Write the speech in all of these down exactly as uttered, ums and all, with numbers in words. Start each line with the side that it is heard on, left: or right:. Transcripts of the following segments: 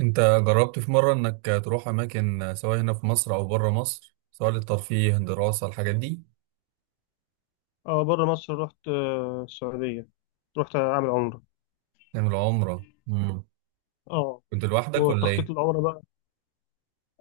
right: انت جربت في مرة انك تروح اماكن سواء هنا في مصر او بره مصر سواء للترفيه دراسة الحاجات دي؟
left: اه، بره مصر رحت، آه، السعودية. رحت أعمل عمرة.
right: تعمل عمرة. مم.
left: اه،
right: كنت لوحدك ولا
left: والتخطيط
right: ايه؟
left: العمرة بقى.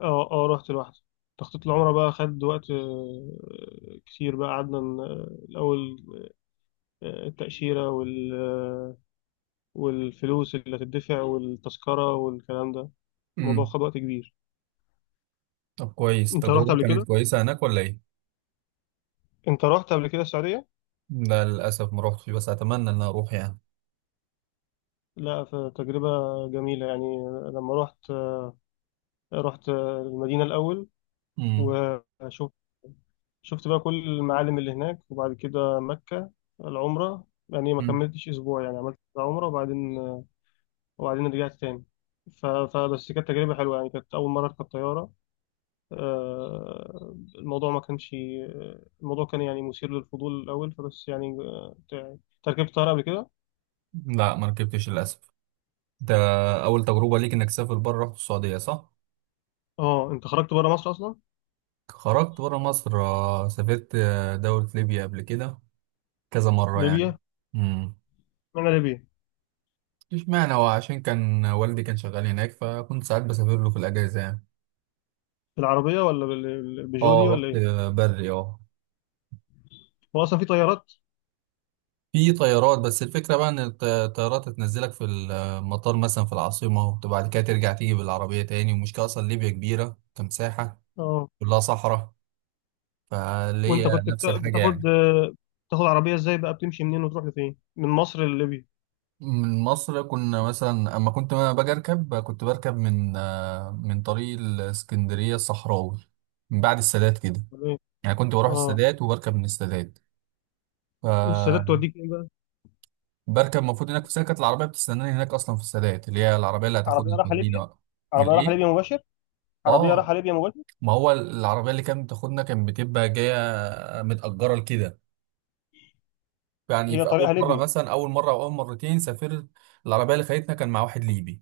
left: اه اه رحت لوحدي. تخطيط العمرة بقى خد وقت آه، كتير بقى قعدنا ن- الأول، آه، التأشيرة وال آه، والفلوس اللي هتدفع والتذكرة والكلام ده. الموضوع
right: مم.
left: خد وقت كبير.
right: طب كويس،
left: أنت رحت
right: التجربة
left: قبل
right: كانت
left: كده؟
right: كويسة هناك ولا ايه؟
left: أنت رحت قبل كده السعودية؟
right: لا للاسف ما روحتش بس اتمنى ان أنا اروح يعني.
left: لا، فتجربة جميلة يعني. لما رحت آه، رحت آه، المدينة الأول.
right: مم.
left: وشفت شفت بقى كل المعالم اللي هناك وبعد كده مكة. العمرة يعني ما
right: مم.
left: كملتش أسبوع، يعني عملت عمرة وبعدين وبعدين رجعت تاني. ف- فبس كانت تجربة حلوة يعني، كانت أول مرة أركب طيارة. آه، الموضوع ما كانش، الموضوع كان يعني مثير للفضول الأول، فبس يعني آه، تع- تركبت طيارة قبل كده؟
right: لا ما ركبتش للاسف. ده اول تجربة ليك انك تسافر بره، رحت السعودية صح؟
left: أه، أنت خرجت بره مصر أصلا.
right: خرجت بره مصر، آه، سافرت آه، دولة ليبيا قبل كده كذا مرة يعني.
left: ليبيا.
right: مم.
left: معنى ليبيا.
right: مفيش معنى، هو عشان كان والدي كان شغال هناك فكنت ساعات بسافر له في الأجازة يعني.
left: بالعربية ولا بال- بالبيجو
right: اه
left: دي
right: رحت
left: ولا إيه؟
right: بري اه.
left: هو أصلا في طيارات؟
right: في طيارات، بس الفكرة بقى إن الط- الطيارات هتنزلك في المطار مثلا في العاصمة، وبعد كده ترجع تيجي بالعربية تاني. والمشكلة أصلا ليبيا كبيرة كمساحة،
left: اه.
right: كلها صحراء، فاللي هي
left: وانت كنت
right: نفس
left: بتا-
right: الحاجة
left: بتاخد
right: يعني.
left: بتاخد عربية ازاي بقى، بتمشي منين وتروح لفين من مصر لليبيا؟
right: من مصر كنا مثلا أما كنت أنا باجي أركب، كنت بركب من آه، من طريق الإسكندرية الصحراوي، من بعد السادات كده.
left: ولا ايه؟
right: يعني كنت بروح
left: اه،
right: السادات وبركب من السادات.
left: والسادات
right: ف
left: توديك ايه بقى؟
right: بركب المفروض هناك في سكة، العربية بتستناني هناك أصلا في السادات، اللي هي العربية اللي
left: عربيه
right: هتاخدني
left: رايحه
right: توديني
left: ليبيا؟
right: بقى.
left: عربيه رايحه ليبيا
right: الإيه؟
left: مباشر؟ عربيه
right: آه.
left: رايحه ليبيا مباشر.
right: ما هو العربية اللي كانت بتاخدنا كانت بتبقى جاية متأجرة لكده. يعني
left: هي
right: في أول
left: طريقها
right: مرة
left: ليبيا.
right: مثلا، أول مرة أو أول مرتين سافرت، العربية اللي خدتنا كان مع واحد ليبي،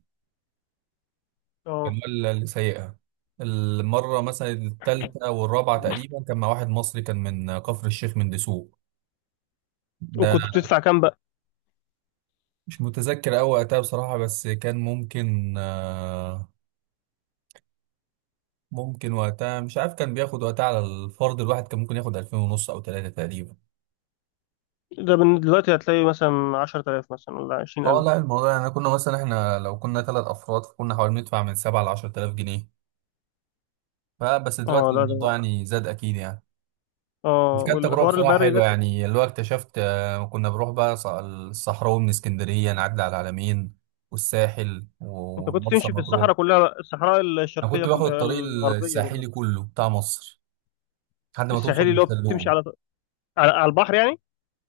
right: كان
left: اه،
right: هو اللي سايقها. المرة مثلا التالتة والرابعة تقريبا كان مع واحد مصري، كان من كفر الشيخ من دسوق. ده
left: وكنت بتدفع كام بقى؟
right: مش متذكر أوي وقتها بصراحة، بس كان ممكن آه، ممكن وقتها، مش عارف، كان بياخد وقتها على الفرد الواحد، كان ممكن ياخد الفين ونص او تلاتة تقريبا.
left: ده من دلوقتي هتلاقي مثلا عشرة تلاف مثلا ولا
right: اه لا
left: عشرين ألف؟
right: الموضوع يعني كنا مثلا، احنا لو كنا ثلاث افراد فكنا حوالي ندفع من سبعة ل عشرة آلاف جنيه. فبس
left: اه،
right: دلوقتي
left: لا،
right: الموضوع
left: ده
right: يعني زاد اكيد يعني. بس
left: اه،
right: كانت تجربه
left: والحوار
right: بصراحه
left: البري ده
right: حلوه،
left: ك-
right: يعني اللي هو اكتشفت، آه، كنا بنروح بقى ص- الصحراوي من اسكندريه، نعدي على العلمين والساحل
left: انت كنت
right: ومرسى
left: تمشي في
right: مطروح.
left: الصحراء كلها بقى، الصحراء
right: انا
left: الشرقية
right: كنت باخد
left: كلها
right: الطريق
left: الغربية كلها؟
right: الساحلي كله بتاع مصر لحد ما توصل
left: الساحلي اللي هو بتمشي
right: للسلوم.
left: على على على البحر يعني؟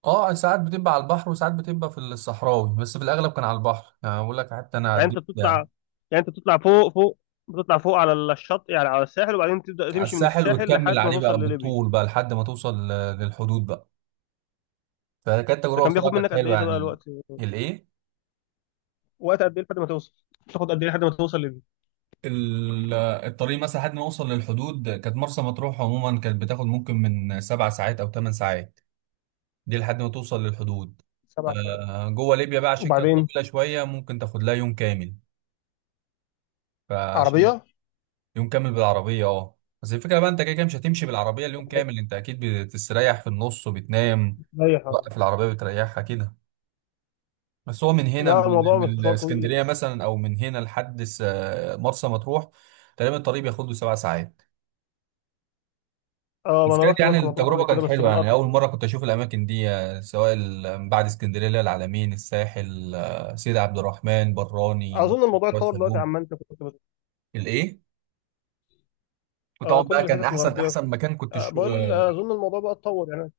right: اه ساعات بتبقى على البحر وساعات بتبقى في الصحراوي، بس في الاغلب كان على البحر يعني، بقول لك حتى انا
left: يعني انت
right: عديت
left: بتطلع
right: يعني
left: يعني انت بتطلع فوق فوق، بتطلع فوق على الشط، يعني على الساحل وبعدين تبدا
right: على
left: تمشي من
right: الساحل
left: الساحل
right: وتكمل
left: لحد ما
right: عليه
left: توصل
right: بقى
left: لليبيا.
right: بالطول بقى لحد ما توصل ل- للحدود بقى. فكانت
left: ده
right: تجربه
left: كان بياخد
right: بصراحه كانت
left: منك قد ايه
right: حلوه
left: ده بقى
right: يعني.
left: الوقت؟
right: الايه؟
left: وقت قد ايه لحد ما توصل؟ تاخد قد ايه لحد ما توصل لليبيا؟
right: ال- الطريق مثلا لحد ما اوصل للحدود كانت مرسى مطروح عموما، كانت بتاخد ممكن من سبع ساعات او ثمان ساعات دي لحد ما توصل للحدود.
left: سبع ساعات؟
right: آه، جوه ليبيا بقى عشان كانت
left: وبعدين
right: طويله شويه، ممكن تاخد لها يوم كامل. فعشان
left: عربية،
right: يوم كامل بالعربية اه، بس الفكرة بقى انت كده كده مش هتمشي بالعربية اليوم كامل، انت اكيد بتستريح في النص وبتنام
left: رايح اه.
right: بقى، في العربية بتريحها كده. بس هو من هنا
left: لا،
right: من,
left: الموضوع
right: من
left: مشوار طويل.
right: الاسكندرية مثلا او من هنا لحد س- مرسى مطروح، تقريبا الطريق بياخد له سبع ساعات.
left: اه، ما
right: بس
left: انا
right: كانت
left: رحت
right: يعني
left: مرسى مطروح قبل
right: التجربة
left: كده
right: كانت
left: بس
right: حلوة يعني،
left: بالقطر.
right: أول مرة كنت أشوف الأماكن دي، آه، سواء ال- من بعد اسكندرية اللي هي العلمين، الساحل، آه، سيدي عبد الرحمن، براني، مرسى
left: اظن الموضوع
right: مطروح،
left: اتطور دلوقتي
right: سلوم.
left: عما انت كنت بت...
right: الإيه؟ وطبعا
left: آه،
right: بقى
left: كل
right: كان
left: الحتت
right: أحسن
left: الغربيه.
right: أحسن مكان كنت.
left: آه، بقول اظن الموضوع بقى اتطور يعني.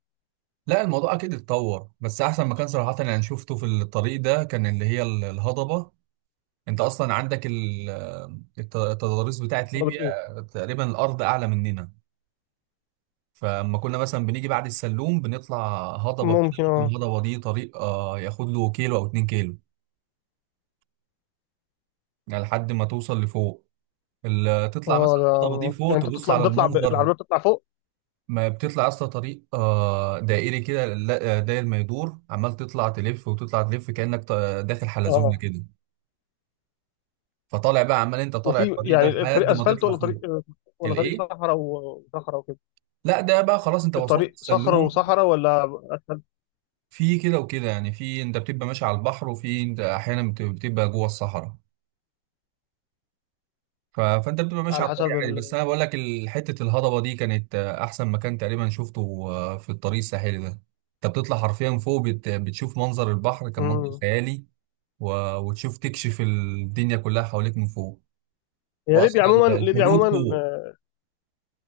right: لا الموضوع اكيد اتطور، بس احسن مكان صراحه انا شفته في الطريق ده كان اللي هي ال- الهضبه. انت اصلا عندك ال- الت- التضاريس بتاعت
left: قربت
right: ليبيا،
left: ايه؟
right: تقريبا الارض اعلى مننا، فلما كنا مثلا بنيجي بعد السلوم بنطلع هضبه كده،
left: ممكن
right: ممكن
left: اه.
right: الهضبه دي طريق آه، ياخد له كيلو او اتنين كيلو يعني لحد ما توصل لفوق. ال- تطلع
left: اه
right: مثلا الهضبه دي
left: ده
right: فوق
left: يعني انت
right: تبص
left: بتطلع
right: على
left: بتطلع ب-
right: المنظر.
left: العربيه بتطلع فوق.
right: ما بتطلع اصلا طريق آه، دائري كده، لا- آه، داير ما يدور عمال تطلع تلف وتطلع تلف، كانك ط- داخل حلزون
left: اه،
right: كده. فطالع بقى عمال انت طالع
left: وفي
right: الطريق ده
left: يعني الطريق
right: لحد ما
left: اسفلت
right: تطلع
left: ولا طريق،
right: فوق.
left: ولا طريق
right: الايه؟
left: صحراء وصحراء وكده؟
right: لا ده بقى خلاص انت وصلت
left: الطريق صخر
right: السلوم.
left: وصحراء ولا اسفلت؟
right: في كده وكده يعني، في انت بتبقى ماشي على البحر، وفي انت احيانا بت- بتبقى جوه الصحراء. ف... فانت بتبقى ماشي
left: على
right: على الطريق
left: حسب
right: عادي، بس
left: ال...
right: انا بقول لك ال- حته الهضبه دي كانت، آه، احسن مكان تقريبا شفته آه، في الطريق الساحلي ده. انت بتطلع حرفيا فوق، بت... بتشوف منظر البحر، كان منظر
left: مم.
right: خيالي و... وتشوف تكشف الدنيا كلها حواليك من فوق،
left: هي
right: واصلا
left: ليبيا عموما، ليبيا عموما،
right: الحدود فوق.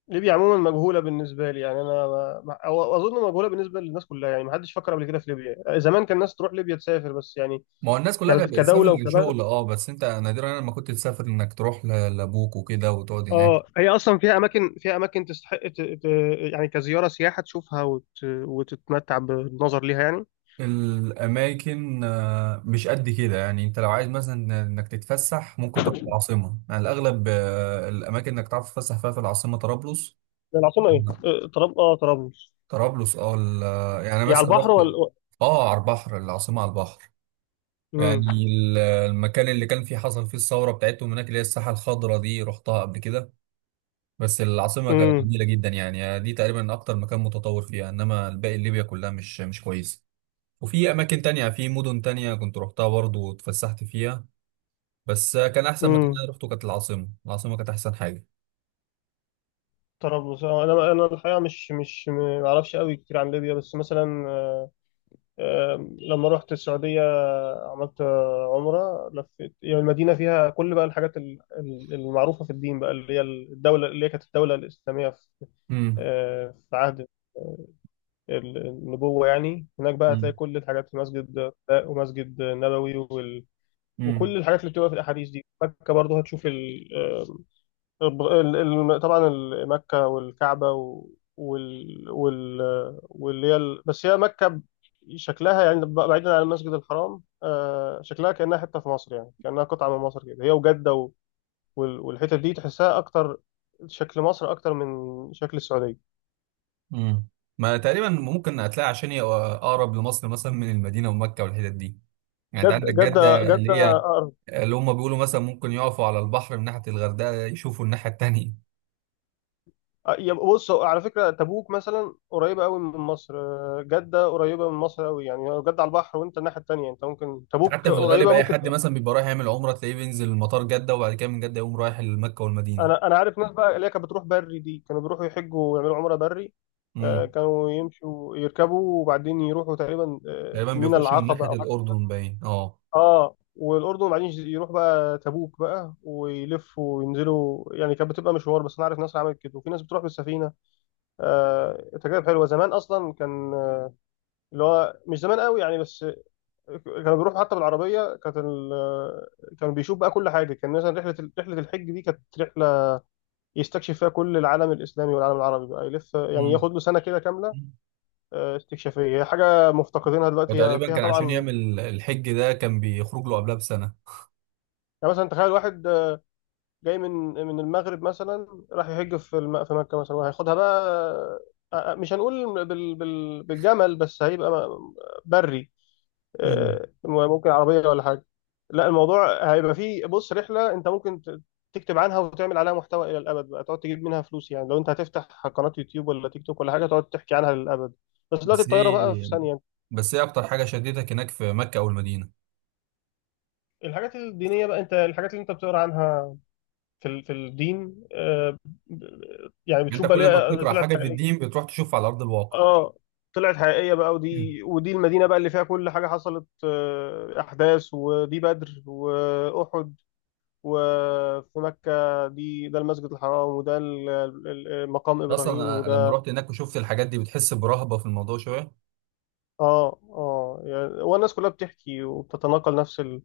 left: ليبيا عموما مجهوله بالنسبه لي يعني انا ما... أو- اظن مجهوله بالنسبه للناس كلها يعني، ما حدش فكر قبل كده في ليبيا. زمان كان الناس تروح ليبيا تسافر بس يعني
right: ما هو الناس كلها
left: ك-
right: كانت بتسافر
left: كدوله وكبلد.
right: لشغل اه، بس انت نادرا لما كنت تسافر انك تروح ل- لابوك وكده وتقعد هناك.
left: اه، هي اصلا فيها اماكن فيها اماكن تستحق ت... ت... يعني كزياره سياحه تشوفها وت... وتتمتع بالنظر ليها يعني.
right: الاماكن آه، مش قد كده يعني، انت لو عايز مثلا انك تتفسح ممكن تروح العاصمه، يعني الاغلب آه، الاماكن انك تعرف تتفسح فيها في العاصمه طرابلس.
left: العاصمه ايه،
right: لا،
left: آه، طراب اه طرابلس؟
right: طرابلس اه ال- يعني
left: هي على
right: مثلا
left: البحر
right: رحت،
left: ولا؟
right: اه على البحر، العاصمه على البحر.
left: امم.
right: يعني ال- المكان اللي كان فيه حصل فيه الثوره بتاعتهم هناك اللي هي الساحه الخضراء دي، رحتها قبل كده. بس العاصمة كانت
left: امم.
right: جميلة جدا، يعني دي تقريبا أكتر مكان متطور فيها، إنما الباقي ليبيا كلها مش مش كويسة. وفي أماكن تانية في مدن تانية كنت روحتها برضه واتفسحت فيها، بس كان أحسن مكان
left: امم،
right: أنا روحته كانت العاصمة العاصمة كانت أحسن حاجة.
left: طرابلس. آه، انا انا الحقيقه مش مش ما اعرفش قوي كتير عن ليبيا، بس مثلا آه، آه، لما رحت السعوديه، عملت آه، عمره، لفيت يعني المدينه فيها كل بقى الحاجات ال- ال- المعروفه في الدين بقى، اللي هي الدوله اللي هي كانت الدوله الاسلاميه في
right: امم.
left: آه، في عهد آه، ال- النبوة. يعني هناك بقى هتلاقي
right: امم.
left: كل الحاجات، في مسجد قباء ومسجد نبوي وال... وكل
right: امم.
left: الحاجات اللي بتبقى في الأحاديث دي. مكة برضه هتشوف الب- ال- ال- طبعا ال- مكة والكعبة و- وال وال واللي هي ال- بس هي مكة ب- شكلها يعني ب- بعيدا عن المسجد الحرام، آه، شكلها كأنها حتة في مصر، يعني كأنها قطعة من مصر كده، هي وجدة و- وال- والحتة دي تحسها أكتر شكل مصر أكتر من شكل السعودية.
right: امم. ما تقريبا ممكن هتلاقي عشان هي أقرب لمصر مثلا، من المدينة ومكة والحتت دي، يعني أنت
left: جدة
right: عندك
left: جدة
right: جدة اللي
left: جدة
right: هي
left: أقرب.
right: اللي هم بيقولوا مثلا ممكن يقفوا على البحر من ناحية الغردقة يشوفوا الناحية التانية.
left: آه، يا بص، هو على فكرة تبوك مثلا قريبة قوي من مصر، آه، جدة قريبة من مصر قوي، يعني لو جدة على البحر وأنت الناحية التانية، أنت ممكن تبوك
right: حتى في الغالب
left: قريبة
right: اي
left: ممكن.
right: حد مثلا بيبقى رايح يعمل عمره تلاقيه بينزل مطار جده، وبعد كده من جده يقوم رايح لمكه والمدينه.
left: انا انا عارف ناس بقى اللي هي كانت بتروح بري دي، كانوا بيروحوا يحجوا ويعملوا عمره بري. آه،
right: امم.
left: كانوا يمشوا يركبوا وبعدين يروحوا تقريبا آه،
right: تقريبا
left: مينا
right: بيخش من ناحيه
left: العقبه او حاجه.
right: الاردن باين اه.
left: اه، والاردن، وبعدين يروح بقى تبوك بقى ويلفوا وينزلوا، يعني كانت بتبقى مشوار. بس انا عارف ناس عملت كده، وفي ناس بتروح بالسفينه. آه، تجارب حلوه. زمان اصلا كان آه، اللي هو مش زمان قوي يعني، بس كانوا بيروحوا حتى بالعربيه. كانت ال- آه، كانوا بيشوف بقى كل حاجه. كان مثلا رحله ال- رحله الحج دي كانت رحله يستكشف فيها كل العالم الإسلامي والعالم العربي بقى، يلف يعني
right: مم.
left: ياخد له سنة كده كاملة، آه، استكشافية. هي حاجة مفتقدينها دلوقتي، هي
right: وتقريبا
left: فيها
right: كان عشان
left: طبعا.
right: يعمل الحج ده كان بيخرج له قبلها بسنه.
left: يعني مثلا تخيل واحد آه، جاي من من المغرب مثلا، راح يحج في الم- في مكة مثلا، وهياخدها بقى آه، آه، مش هنقول بال- بال- بالجمل، بس هيبقى م- بري،
right: مم.
left: آه، ممكن عربية ولا حاجة. لا، الموضوع هيبقى فيه بص، رحلة انت ممكن ت- تكتب عنها وتعمل عليها محتوى إلى الأبد، بقى تقعد تجيب منها فلوس، يعني لو انت هتفتح قناة يوتيوب ولا تيك توك ولا حاجة، تقعد تحكي عنها للأبد. بس دلوقتي
right: بس
left: الطيارة بقى في
right: ايه
left: ثانية.
right: بس ايه اكتر حاجه شدتك هناك في مكه او المدينه؟
left: الحاجات الدينية بقى، انت الحاجات اللي انت بتقرا عنها في ال- في الدين، آه، ب- يعني
right: يعني
left: بتشوف
right: انت
left: بقى
right: كل ما
left: ليه
right: بتقرا
left: طلعت
right: حاجه في
left: حقيقية.
right: الدين بتروح تشوفها على ارض الواقع.
left: اه، طلعت حقيقية بقى.
right: مم.
left: ودي ودي المدينة بقى اللي فيها كل حاجة حصلت، آه، أحداث، ودي بدر وأحد. وفي مكة، دي ده المسجد الحرام، وده ال- ال- ال- مقام إبراهيم،
right: اصلا أنا لما
left: وده
right: رحت هناك وشفت الحاجات دي بتحس برهبه في الموضوع شويه.
left: آه. آه، يعني والناس كلها بتحكي وبتتناقل نفس ال-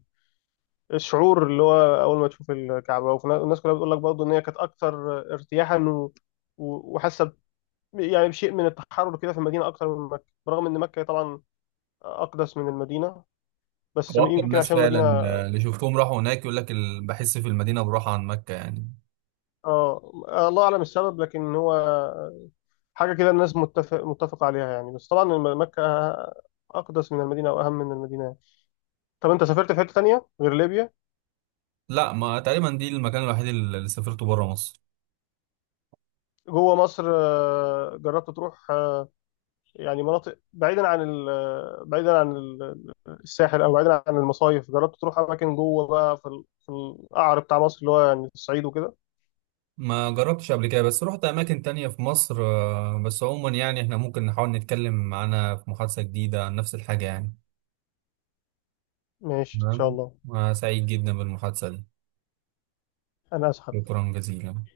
left: الشعور، اللي هو أول ما تشوف الكعبة، والناس كلها بتقول لك برضه إن هي كانت أكثر ارتياحا و- و- وحاسة ب- يعني بشيء من التحرر كده في المدينة أكثر من مكة، برغم إن مكة طبعا أقدس من المدينة. بس
right: واكتر
left: يمكن
right: ناس
left: عشان المدينة
right: فعلا، آه، اللي شفتهم راحوا هناك يقول لك ال- بحس في المدينه براحه عن مكه يعني.
left: آه، الله أعلم السبب. لكن هو حاجة كده الناس متفق متفق عليها يعني. بس طبعا الم- مكة أقدس من المدينة أو أهم من المدينة يعني. طب أنت سافرت في حتة تانية غير ليبيا؟
right: لا، ما تقريبا دي المكان الوحيد اللي اللي سافرته بره مصر.
left: جوه مصر آه، جربت تروح آه، يعني مناطق بعيدا عن ال- آه، بعيدا عن ال- الساحل، أو بعيدا عن المصايف؟ جربت تروح أماكن جوه بقى في ال- في القعر بتاع مصر، اللي هو يعني الصعيد وكده؟
right: ما جربتش قبل كده بس رحت اماكن تانية في مصر، آه، بس عموما يعني احنا ممكن نحاول نتكلم معانا في محادثه جديده عن نفس الحاجه يعني.
left: ماشي إن شاء
right: تمام.
left: الله.
right: آه، سعيد جدا بالمحادثه دي.
left: أنا أسحب.
right: شكرا جزيلا.